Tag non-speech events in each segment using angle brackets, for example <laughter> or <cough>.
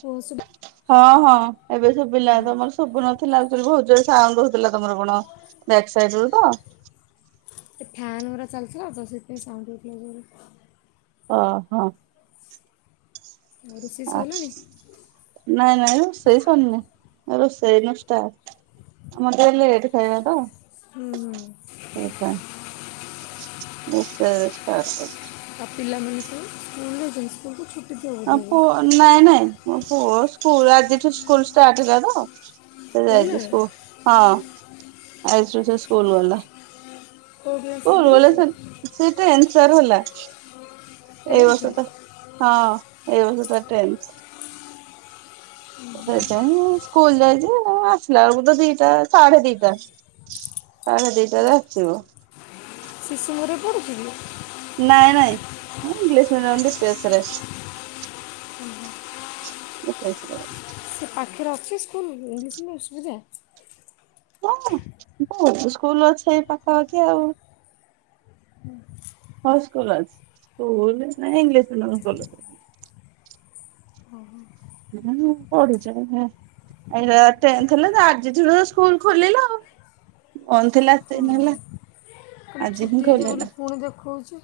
କୁହ ଶୁ ହଁ ହଁ ଏବେ ସବିଲା ହଁ ତମର ସବୁ ନଥିଲା ଆଉ ଭଜ। ସାଉଣ୍ଡ ହୋଉଥିଲା ତମର କଣ ବ୍ୟାକ୍ ସାଇଡ ରୁ ତ। ଏ ଫ୍ୟାନ ଗୁରା ଚାଲୁଥିଲା ତ ସେଥି ସାଉଣ୍ଡ ହୋଉଥିଲା ଜୋରେ। ଓ ହୋ ଆଉ ରୋଷେଇ ଆ ସଇଲାଣି? ନାଇଁ ନାଇଁ ସେଇ ସରିନି। ରୋଷେଇ ଏଇନୁ ଷ୍ଟାର୍ଟ ମତେ ଲେଟ ଖାଇବା ତ। ହୁଁ ହୁଁ ସୋ ସେ। ପିଲାମାନଙ୍କୁ ସ୍କୁଲଜନ୍ ସ୍କୁଲକୁ ଚୁ। ପୁଅ ନାଇଁ ନାଇଁ ମୋ ପୁଅ ସ୍କୁଲ ଆଜିଠୁ ସ୍କୁଲ ଷ୍ଟାର୍ଟ ହେଲା ତ। ଅଫ ସେ ଯାଇଛି ଖୋଲିଲାଣି? ସ୍କୁ ହଁ ଆଜିଠୁ ସେ ଷ୍କୁ <unintelligible> କୋଉ <unintelligible> କ୍ଲାସରେ ପଢ଼ୁଛି? ସାର ହେଲା ଏ ବର୍ଷ ଟେନ୍ଥରେ? ତ ହଁ ଏ ବର୍ଷ ତାର ଟେନ୍ଥ ହେଲା। ସେଥିପାଇଁଁ ମୁଁ ସ୍କୁଲ ଯାଇଛି ମୁଁ ଆସିଲା ବେଳକୁ ତ ଦି ତ ସାଢ଼େ ଦିଟା। ସାଢ଼େ ଦିଇଟା ରେ ଆଚସିବ। ଶିଶୁ ମରେ ପଢୁଚି କି? ଏ ଇଂଲିଶ ମିଡିଅମ ଡିପ୍ରେସ ରେ ଡିପ୍ରେସ ରେ। ସେ ପାଖରେ ଅ ଅଛି ସ୍କୁଲ ଇଂଲିଶ ମିଡିୟମ ସୁବିଧା? ହୁଁ ବହୁତ ସ୍କୁଲ ଅଛି ଏଇ ପାଖାପାଖି ଆଉ। ସବୁ ସ୍କୁଲ ଅଛି ସ୍କୁଲ କିଛି ନାଇ ଇଂଲିଶ ମିଡିୟମ <unintelligible> ପଢୁଛି ଏରା ଆ ଟେନ୍ଥ ହେଲା ଆଜିଠୁ ଏରା ସ୍କୁଲ୍ ଖୋଲିଲା ଆଉ ବନ୍ଦ ଥିଲା ହଁ ଏତେଦିନ ହେଲା। ଆଜି ହିଁ ଛୁଟି ହେଇଯିବ ଖୋଲିଲା ବୋଲି ପୁଣି ଦେଖାଉଚି।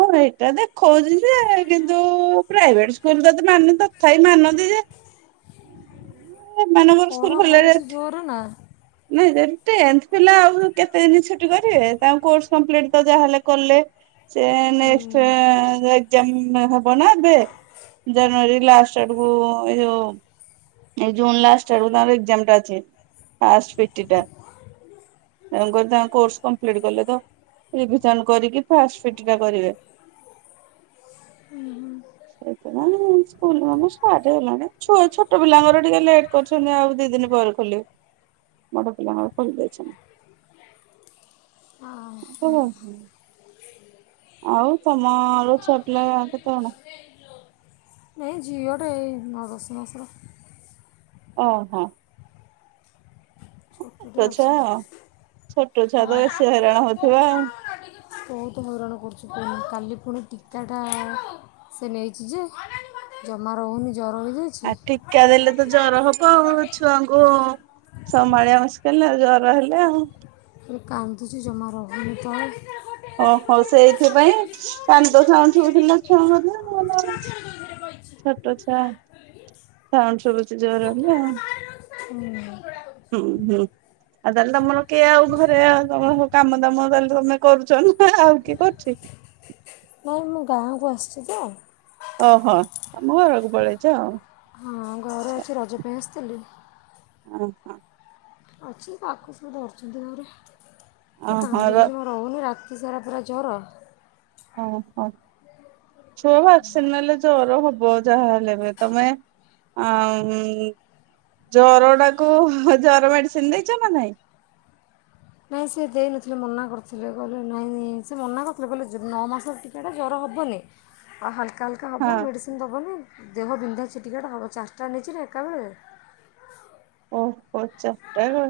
ହଁ ଏଇଟା ଦେଖଉଛି ଯେ କିନ୍ତୁ ପ୍ରାଇଭେଟ ସ୍କୁଲ ତ ଏତେ ମାନ ତଥାପି ମାନନ୍ତି ଯେ ଏମାନଙ୍କର ସ୍କୁଲ ଖରା ଖୋଲିଲାଣି ହଉଚି ଜୋର ନା ନାଇଁ ଯଦି ଟେନ୍ଥ ପିଲା ଆଉ କେତେଦିନ ଛୁଟି କରିବେ ତାଙ୍କ କୋର୍ସ କ୍ୟାମ୍ପ୍ଲିଟ ତ ଯାହାହେଲେ କଲେ ସେ ନେଷ୍ଟ ହୁଁ ଏଜ୍ଜାମ ହବ ନା ଏବେ ଜାନୁଆରୀ ଲାଷ୍ଟ ଆଡକୁ ଏ ଯୋଉ ଏଇ ଜୁନ ଲାଷ୍ଟ ଆଡକୁ ତାଙ୍କର ଏକଜାମ୍ ଟା ଅଛି ଫାଷ୍ଟ ପିଟି ଟା ତେଣୁ କରୀ ତାଙ୍କ କୋର୍ସ କଂପ୍ଲିଟ୍ କଲେ ତ ରିଭିଯନ୍ କରିକି ଫାଷ୍ଟ ପିଟି ଟା କରିବେ। <unintelligible> ଛୋଟ ପିଲାଙ୍କର ଟିକେ ଲେଟ୍ କରିଛନ୍ତି ଆଉ ଦି ଦିନି ପରେ ଖୋଲିବେ ବଡ଼ ପିଲାଙ୍କର ଖୋଲି ଦେଇଛନ୍ତି <unintelligible> ଆ ହଁ। ଆଉ ତମର ଛୁଆ ପିଲା କେତେ କଣ? ଏଇ ଝିଅଟେ ଏଇ ନଅ ଦଶ ମାସର। ଓ ହୋ। <unintelligible> ଛୁଆ ଆଉ। ଛୋଟ ଛୁଆ ତ ବେଶୀ ହଇରାଣ ହଉଥିବ ଆଉ। ବହୁତ ହଇରାଣ କରୁଛି। କାଲି ପୁଣି ଟୀକାଟା ସେ ନେଇଛି ଯେ ଜମା ରହୁନି। ଜ୍ୱର ହେଇଯାଇଛି ଆ ଟୀକା ଦେଲେ ତ ଜର ହବ ଆଉ। ଖାଲି ଛୁଆଙ୍କୁ ସମ୍ଭାଳିିବା ମୁସ୍କିଲ ଆଉ ଜର ହେଲେ ଆଉ। କାନ୍ଦୁଛି ଜମା ରହୁନି ତଳେ। ଓହୋ ସେଇଥିପାଇଁ କାନ୍ଦ ସାଉଣ୍ଡ ଶୁଭୁଥିଲା ଛୁଆଙ୍କ। ମୁଁ କହିଲି ଆଉ ଛୋଟ ଛୁଆ। ସାଉଣ୍ଡ ସବୁଚି ଜୋରେ ହେଲେ ଆଉ ହୁଁ ହୁଁ ଆଉ ତାହେଲେ ତମର କିଏ ଆଉ ଘରେ ଆ ତମର କାମ ଦାମ ତାହଲେ ତମେ କରୁଛ ନା ଆଉ କିଏ କରୁଛି? ନାଇ ମୁଁ ଗାଁରେ ଆସିଛି ତ। ଓହୋ ତମ ଘରକୁ ପଳେଇଛ ଆଉ। ହଁ ଘରେ ଅଛି। ରଜ ପାଇଁ ଆସିଥିଲି। ଓ ହୋ। ଅଛି ପାଖ ସବୁ ଧରୁଛନ୍ତି ଘରେ ତ ଓହୋ ର କାନ୍ଦୁଚି ଜମା ରହୁନି ରା ସାରା ପୁରା ଜର। ଅ ହ। ଛୁଆ ଭାକ୍ସିନି ନେଲେ ଜର ହବ ବହୁ ଯାହା ହେଲେ ତମେ ଜର ଟାକୁ ଜର ମେଡିସିନ ଦେଇଛ ନା ନାଇଁ? ନାଇଁ ସେ ଦେଇନଥିଲେ ମନା କରିଥିଲେ କହିଲେ ନାଇଁ ନାଇଁ ସେ ମନା କରିଥିଲେ କହିଲେ ନଅ ମାସ ଟିକାଟା ଜର ହେବନି ଆଉ ହାଲ କା ହାଲ୍କା ହଁ ହେବ ମେଡ଼ିସିନ ଦବନି ଦେହ ବିନ୍ଧା ଛିଟିକା ଟା ହେବ ଚାରିଟା ନେଇଛି ନା ଏକାବେଳେ ଓ ହୋ ଚାରିଟା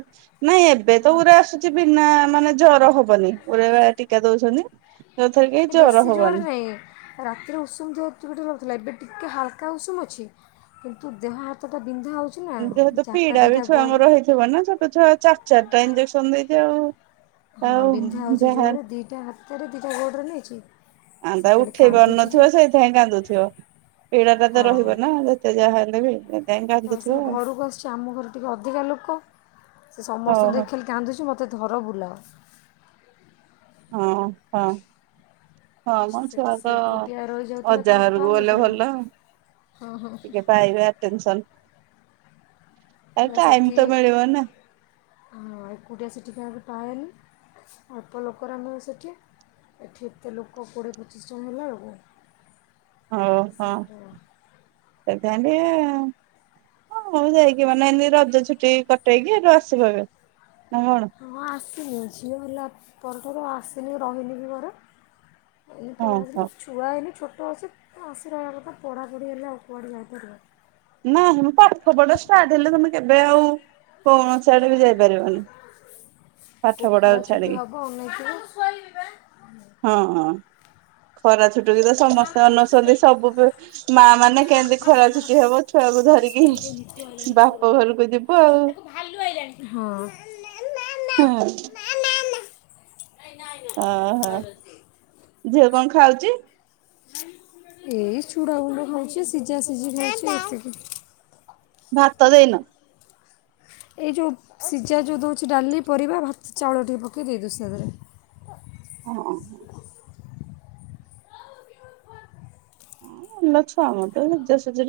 ନାଇଁ ଏବେ ତ ପୁରା ଆସୁଛି ବିନା ମାନେ ଜର ହବନି ପୁରା ଟିକା ଦଉଛନ୍ତି। ଯୋଉଥିରେ କି ଜର ବେଶୀ ଜୋର ହବନି ନାହିଁ ରାତିରେ ଉଷୁମ ଟିକେ ଟିକେ ଏବେ ଟିକେ ହାଲକା ଉଷୁମ ଅଛି କିନ୍ତୁ ଦେହ ହାତ ଟା ଏମିତିରେ ତ ପିଡା ବି ଛୁଆ ଙ୍କ ର ହେଇଥିବା ନା ଛୋଟ ଛୁଆ ଚାରି ଚାରି ଟା ଇଞ୍ଜେକ୍ସନ ଦେଇଥିବେ ଆଉ। ହଁ ଆଉ ବିନ୍ଧା ହଉଛି ଯାହା ଜୋରେ ଦିଟା ହା ହାତରେ ଦିଟା ଗୋଡ଼ ରେ ନେଇଛି ଆ ସେ ତା ଖାଲି ଉଠେଇ କାନ୍ଦୁଛି ଯେ ପାରୁନଥିବ ସେଇଥିପାଇଁ କାନ୍ଦୁଥିବ ପୀଡ଼ା ଟା ତ ହଁ। ରହିବ ନା ଯେତେ ଯାହା ହେଲେ ବି। ସେଥିପାଇଁ ତ କାନ୍ଦୁଥିବ ସେ ଆଉ। ଘରକୁ ଆସିଛି ଆମ ଘରେ ଟିକେ ଅଧିକା ଲୋକ ସେ ହଉ ହଉ। ସମସ୍ତଙ୍କୁ ଦେଖିଲେ କାନ୍ଦୁଛି ମୋତେ ଧର ବୁଲାଅ ହଁ ହଁ। ହଁ ମ ସେଠି ଛୁଆ ସେ ତ ଏକୁଟିଆ ରହିଯାଉଥିଲା ଅଜା କାହାକୁ ଘରକୁ ଗଲେ ପାଉନଥିଲା ଭଲ ହଁ ହଁ। ଟିକେ ପାଇବେ ଆଟେନ୍ସନ। ହ ସେଠି ମିଳିବ ନା ହଁ ଏକୁଟିଆ ସେଠି କାହାକୁ କଣ କହିଲ ଅଳ୍ପ ଲୋକରେ ଆମେ ସେଠି ଏଠି ଏତେ ଲୋକ କୋଡ଼ିଏ ପଚିଶ ଜଣ ହେଲାବେଳକୁ ଓ ହଁ। ସେମିତି ହ ଘରକୁ ଯାଇକି ମାନେ ଏମତି ରଜ ଛୁଟି କଟେଇକି ଏଠୁ ଆସିବ ଏବେ? ନା କଣ ହଁ ଆସିନି ଝିଅ ହେଲା ପରଠାରୁ ଆସିଲି ରହିଲି ବି ଘରେ ଏ ହଁ ପଳେଇ ହଉ। ଆସିଲି ଛୁଆ ଏଇନା ଛୋ ଟ ତ ସେ ଆସି ରହିବା କଥା ପଢ଼ାପଢ଼ି ହେଲେ ଆଉ କୁଆଡ଼େ ଯାଇପାରିବ। ନାହିଁ ମ ପାଠ ପଢା ଷ୍ଟାର୍ଟ ହେଲେ ତମେ କେବେ ଆଉ କୌଣସି ଆଡେ ବି ଯାଇପାରିବନି। ପାଠ ପୁଅ ଖରା ପଢାକୁ ଛୁଟି ଛାଡିକି ହବ ଅନେଇ ଥିବ ହଁ ଖରା ଛୁଟ ଟି ରେ ସମସ୍ତେ ମତେ ଅନଉଛନ୍ତି ଶୋଇବି ସବୁ ମା ମାନେ କେମତି ଖରାଛୁଟି ହବ ଛୁଆକୁ ଧରିକି ବାପ ଘରକୁ ଯିବ ଆଉ। ହଁ <unintelligible> ନାଇଁ ନାଇଁ ହଁ ନାଇଁ ହଁ ଭାଲୁ ଅଛି ଝିଅ କଣ ଖ ଖାଉଛି? ଏଇ ଚୁଡ଼ା ଗୁଣ୍ଡ ଖାଉଛି ସିଝା ସିଝି ଖାଉଛି ଏତିିକି। ଭାତ ଦେଇନ। ଏଇ ଯେଉଁ ସିଝା ଯୋଉ ଦେଉଛି ଡାଲି ପରିବା ଭାତ ଚାଉଳ ଟିକେ ପକେଇ ଦେଇ ଦଉ <inaudible> <unintelligible> <inaudible> ଏଇ ଟାଇମରେ ଖାଆନ୍ତି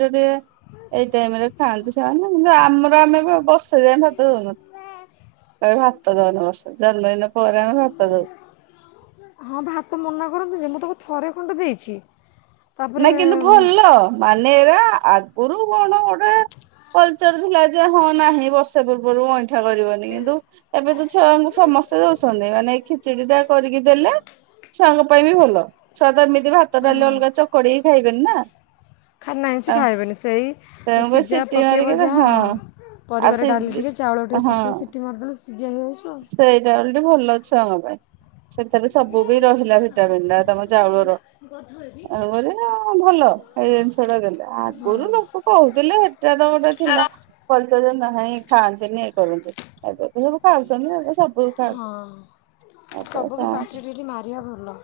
ସେମାନେ କିନ୍ତୁ ଆମର ଆମେ ବି ବ। <inaudible> ଜନ୍ମଦିନ ପରେ ଆମେ ଭାତ ଦଉ। ହଁ ଭାତ ମନା କରନ୍ତି ଯେ ମୁଁ ତାକୁ ଥରେ ଖଣ୍ଡ ଦେଇଛି। ନାଁ ତାପରେ କିନ୍ତୁ ଭଲ ମାନେ ଏରା ଆ ଗୁରୁ କଣ? ଆ କଲଚର ଥିଲା ଯେ ହଁ ନାହିଁ ବର୍ଷେ ପୂର୍ବରୁ ଅଇଁଠା କରିବନି କିନ୍ତୁ ଏବେ ତ ଛୁଆଙ୍କୁ ସମସ୍ତେ ଦଉଚନ୍ତି ମାନେ ଖିଚିଡି ଟା କରିକି ଦେଲେ ଛୁଆଙ୍କ ପାଇଁ ବି ଭଲ। ଛୁଆ ତ ଭାତ ଡ଼ାଲି ଅଲଗା ଚ ନାଇଁ ସେ ଖାଇବେନି ସେଇ ତେଣୁକରି ସିଜା ସିଟି ପକେଇବ ମାରିକି ହଁ ଯାହା ଆଉ ସେ ପରିବାରେ ଡାଲି ଟିକେ ଚାଉଳ ଟିକେ ହଁ ପକେଇ ସିଟି ମାରଦେଲେ <inaudible> ଅଟା ଭଲ ଛୁଆ ହୁଅନ୍ତା ସେଟରେ ସବୁ ରହିଲା ଭିଟାମିନ ଆ ପାଠ ତମ ପଢ଼ିବି ନା ଚାଉଳର ମୁଁ ଗଧ ହେବି। ଏ ଭଲ ଏଇ ଜିନିଷ ଟା ଦେଲ, ଆଗରୁ ଲୋକ କହୁଥିଲେ ସେଟା ତ ଗୋଟେ ଥିଲା ପରିଚୟ ନା ନାଇଁ ଖାଆନ୍ତିନି ଇଏ କରନ୍ତିନି। <unintelligible> ଖାଉଛନ୍ତି ଏଡ଼େ ସବୁ ହଁ ଖାଉଛନ୍ତି ସବୁ ବି ପାଟିରେ ଟିକେ ଟିକେ ମାରିବା ଭଲ।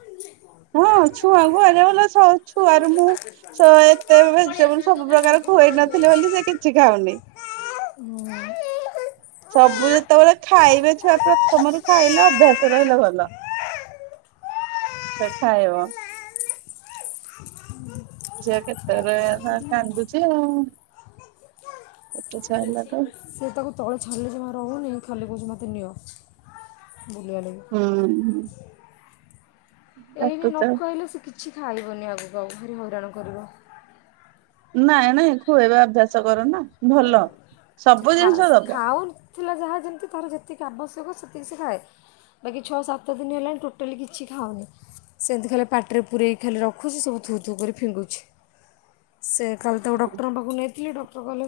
ହଁ ଛୁଆ କୁହା ଆଜ କାଲ ସଉ ଛୁଆର ମୁଁ ବେପାର କରିପାରୁନି ଏତେ ପଳେଇ ଭେଜିଟେବୁଲ ଆସିଲାଣି ସବୁ ଦୋକାନ ପ୍ରକାର ମାନଙ୍କରୁ ଖୁଏଇ ବଡ଼ ଝିଅ ନଥିଲି ଅଛି। ବୋଲି ସେ କିଛି ଖାଉନି। ସବୁ ଯେତେବେଳେ ଖାଇବେ ଛୁଆ ପୁରା ଛମରୁ ଖାଇଲେ ଅଭ୍ୟାସ ରହିଲେ ଭଲ। ଛୁଆ ଖାଇବ <inaudible> ତାପରେ ଅ କାନ୍ଦୁଚି ଆଉ। ଛୋଟ ଛୁଆ ହେଲାଠୁ ସେ ତାକୁ ତଳେ ଛାଡିଲେ ଯମା ରହୁନି। ଖାଲି କହୁଚି ମୋତେ ନିଅ। ବୁଲିବା ହୁଁ ହୁଁ ଲାଗି ଏଇନାଇ କାଟୁଚ ନଖାଇଲେ ସେ କିଛି କିଛି ଖାଇବନି ଆଗକୁ ଆଉ ଭାରି ହଇରାଣ କରିବ। ନା ନାଇଁ ଖୁଆଇଵା ଅଭ୍ୟାସ କର ନା ଭଲ। ସବୁ ଜିନିଷ ଖାଉ ଦବ। ଖାଉନଥିଲା ଯାହା ଯେମିତି ତାର ଯେ ସେତିକି ଆବଶ୍ୟକ ସେତିକି ସେ ଖାଏ ବାକି ଛଅ ସାତ ଦିନ ହେଲା ଟୋଟାଲି କିଛି ଖାଉନି ସେମିତି ଖାଲି ପାଟିରେ ପୁରେଇକି ଖାଲି ରଖୁଚି ସବୁ ଥୁ ଥୁ କରି ଫିଙ୍ଗୁଚି ସେ କାଲି ତାକୁ ଡକ୍ଟରଙ୍କ ପାଖକୁ ନେଇଥିଲି ଡକ୍ଟର କହିଲେ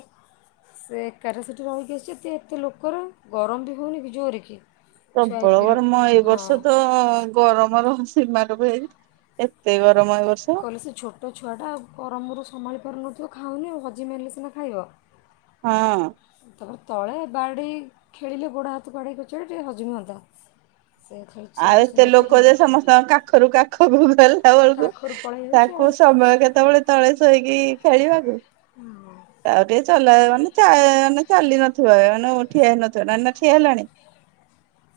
ସେ କ୍ୟାରସିଟି ରହିକି ଅଛି ସେଠି ଏତେ ଲୋକର ଗରମ ବି ହେଉନି କି ଜୋରରେ କି? ଛୁଆ ପ୍ରବଳ ବିରକ୍ତ ଗରମ ଏଇ ହଁ ବର୍ଷ ତ ଗରମର ସୀମା <unintelligible> ଏତେ ବା କହିଲେ ସେ ଛୋଟ ଛୁଆଟା ପରମରୁ ସମାଳି କରନ ତ ଖାଉନି ଆଉ ହଜମ ହେଲେ ସିନା ଖାଇବ। ହଁ। ତାପରେ ତ ତଳେ ବାଡ଼ି ଖେଳିଲେ ଗୋଡ଼ ହାତ କଡ଼େଇ କଚାଡୁଚି, ହଜମ ହୁଅନ୍ତା। ସେ ଖାଲି ଆଉ ସମସ୍ତଙ୍କୁ ଏତେ ଦେଖି ଲୋକ ଯେ ଖାଲି ସମସ୍ତଙ୍କ କାଖରୁ କାଖକୁ ଗଲା ବେଳକୁ କାଖରୁ ପଳେଇ ଯାଉଛି ଆଉ ତାକୁ ସମୟ କେତେବେଳେ ତଳେ ଶୋଇକି ଖେଳିବାକୁ ଆଉ ଟିକେ ଚଲା ମାନେ ନେ ଚାଲି ନଥିବ ଠିଆ ହେଇନଥିବ ନ ନା ଠିଆ ହେଲାଣି।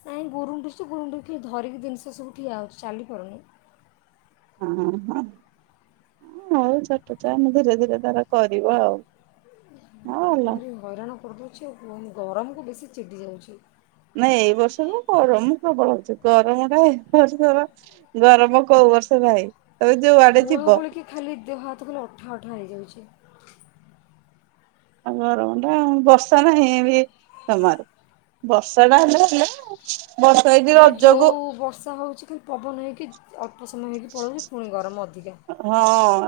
ନାଇଁ ଗୁରୁଣ୍ଡ ତ ଗୁରୁଡି ଧରିକି ଜିନିଷ ସବୁ ଠିଆ ହେଉଛି ଚାଲିପାରୁନି। ହ ହ ହଉ ଛୋଟ ଚାମେ ଧୀରେ ଧୀରେ ତାର କରିବ ଆଉ। ହଁ ଭଲ ଏର ଭରାଣ ପତଛି ପନୁ ଗରମକୁ ବେଶି ଚିଟି ଯାଉଛି। ନାଇଁ ଏଇ ବର୍ଷ ତ ଗରମ ପ୍ରବଳ ହଉଛି ଗରମ ଟା ଏ ବର୍ଷର ଗରମ କୋଉ ବର୍ଷ ନାହିଁ। ତମେ ଯୋଉଆଡେ ଗୋଳୁ ଯିବ ଗୋଳିକ କି ଖାଲି ଦେହ ହାତ ଖାଲି ଅଠା ଅଠା ହେଇଯାଉଛି। <inaudible> ଆଉ ଘ ରଣ୍ଡ ବସ୍ତ ନା ଏ ବି ତମାରୁ ବର୍ଷା ଟା ହେଲେ ହେଲା ବର୍ଷା ଏଇକି ରଜକୁ ପବନହିଁ କି? ପୋଟ ସମୟ ହେଇକି ପଳଉଛିୁଣି ଗରମ ଅ ହଁ।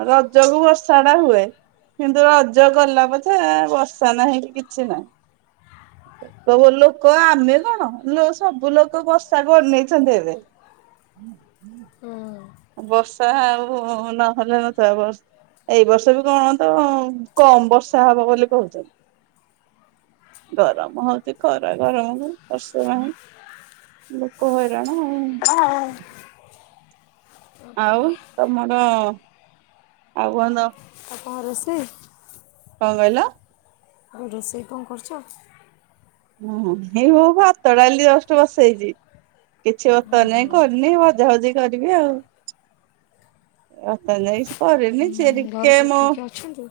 ରଜକୁ ବର୍ଷା ଟା ହୁଏ କିନ୍ତୁ ରଜ ଗଲା ବଛେ ବର୍ଷା ନାହିଁ କି କିଛି ନାହିଁ। ଲୋକ ଆମେ କଣ ସବୁ ଲୋକ ବର୍ଷା କରି ନେଇଛନ୍ତି ଏବେ। ହୁଁ। ବର୍ଷା ଆଉ ନହେଲେ ନଥିବାଷ ଏଇ ବର୍ଷ ବି କଣ ତ କମ ବର୍ଷା ହବ ବୋଲି କହୁଛନ୍ତି ଗରମ ହଉଛି ଖରା ଗରମକୁ ବର୍ଷେ ପାଇଁହିଁ ଲୋକ ହଇରାଣ ଆଉ। କ'ଣ ଆଉ କରିବା ତମର ଆଉ କହନ୍ତ। ଆ ସେ କଣ କହିଲ? ଆଉ ରୋଷେଇ କଣ କରୁଛ? ଓ ଏଇ ହୋ ଭାତଡାଲି ଦଷ୍ଟ ବସେଇଛି କିଛି ବତର ଯାଇ କରିନି ଭଜାଭଜି କରିବି ଆଉ ବତର ଯାଇ କରିନି। ସିଏ ଘରେ ସବୁ କି କିଏ ଅଛନ୍ତି?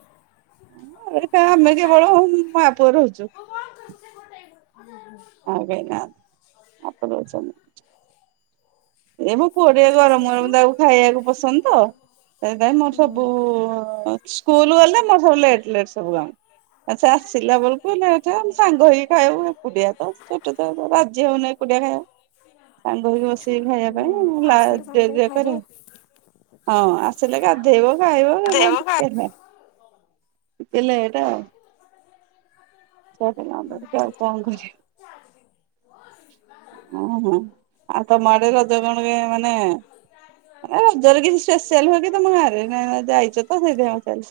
ଏଟା ଆମେ କେବଳ ହଉ ମପୁଅ ରହୁଛୁ। ଆ ଭାଇ ନା ଆପ ଏ ମୋ ପୁଅ ଟଆ ଶାଶୁ ଗରମ ଶ୍ୱଶୁର ଗରମ ତାକୁ ଖାଇବାକୁ ପସନ୍ଦ ତ ସେଥିାଇଁ ମୋର ଉଁ, ସବୁ ସ୍କୁଲ ଗଲେ ମ। ଲଟ ଲେଟ ସବୁ କାମ ସେ ଆସିଲା ବେଳକୁ ହେଲେ ଏେ ସାଙ୍ଗ ହେଇକି ଖାଉ ଏଡିଆ ତ ଛୋଟ ରାଜି ହଉନି ଏକୁଡିଆ ଖାଇ ସାଙ୍ଗ ଖାଇବା ଉଁ, ଆସିଲେ ସାଙ୍ଗ ହେଇ ପାଇଁ କରିବା ହଁ ଆସିଲେ। ଦେବ। ହ ଖାଇଦେବେ ଗଣ୍ ମ ପିଲ ଏଟା ର ଆଉ କଣ କରିବା ଓହୋ ଆଉ ତମ ଆଡେ ରଜ କଣ ମାନେ ରଜରେ କିଛି ସ୍ପେଶଆ ହୁଏ କି ତମ ଘରେ ଯାଇଛ ତ ସେଇଥି ଚାଲି।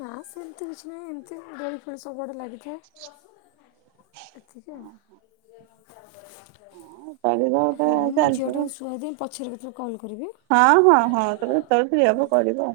ନା ସେମିତି କିଛି ନାହିଁ ଏମିତି ଗଳି ଫଳି ସବୁଆଡ଼େ ଲାଗିଥାଏ ଏତିକି ଆ। ହଁ କରିବା ଗୋଟେ ହଁ ମୁଁ ଝିଅ ଚାଲିଛି ଟା ଶୁଆଦି ପଛରେ ରୁ କଣ? ହଁ ହଁ ହଁ ତମେ ଯେତେବେଳେ ଫ୍ରିହବ କରିବ ଆ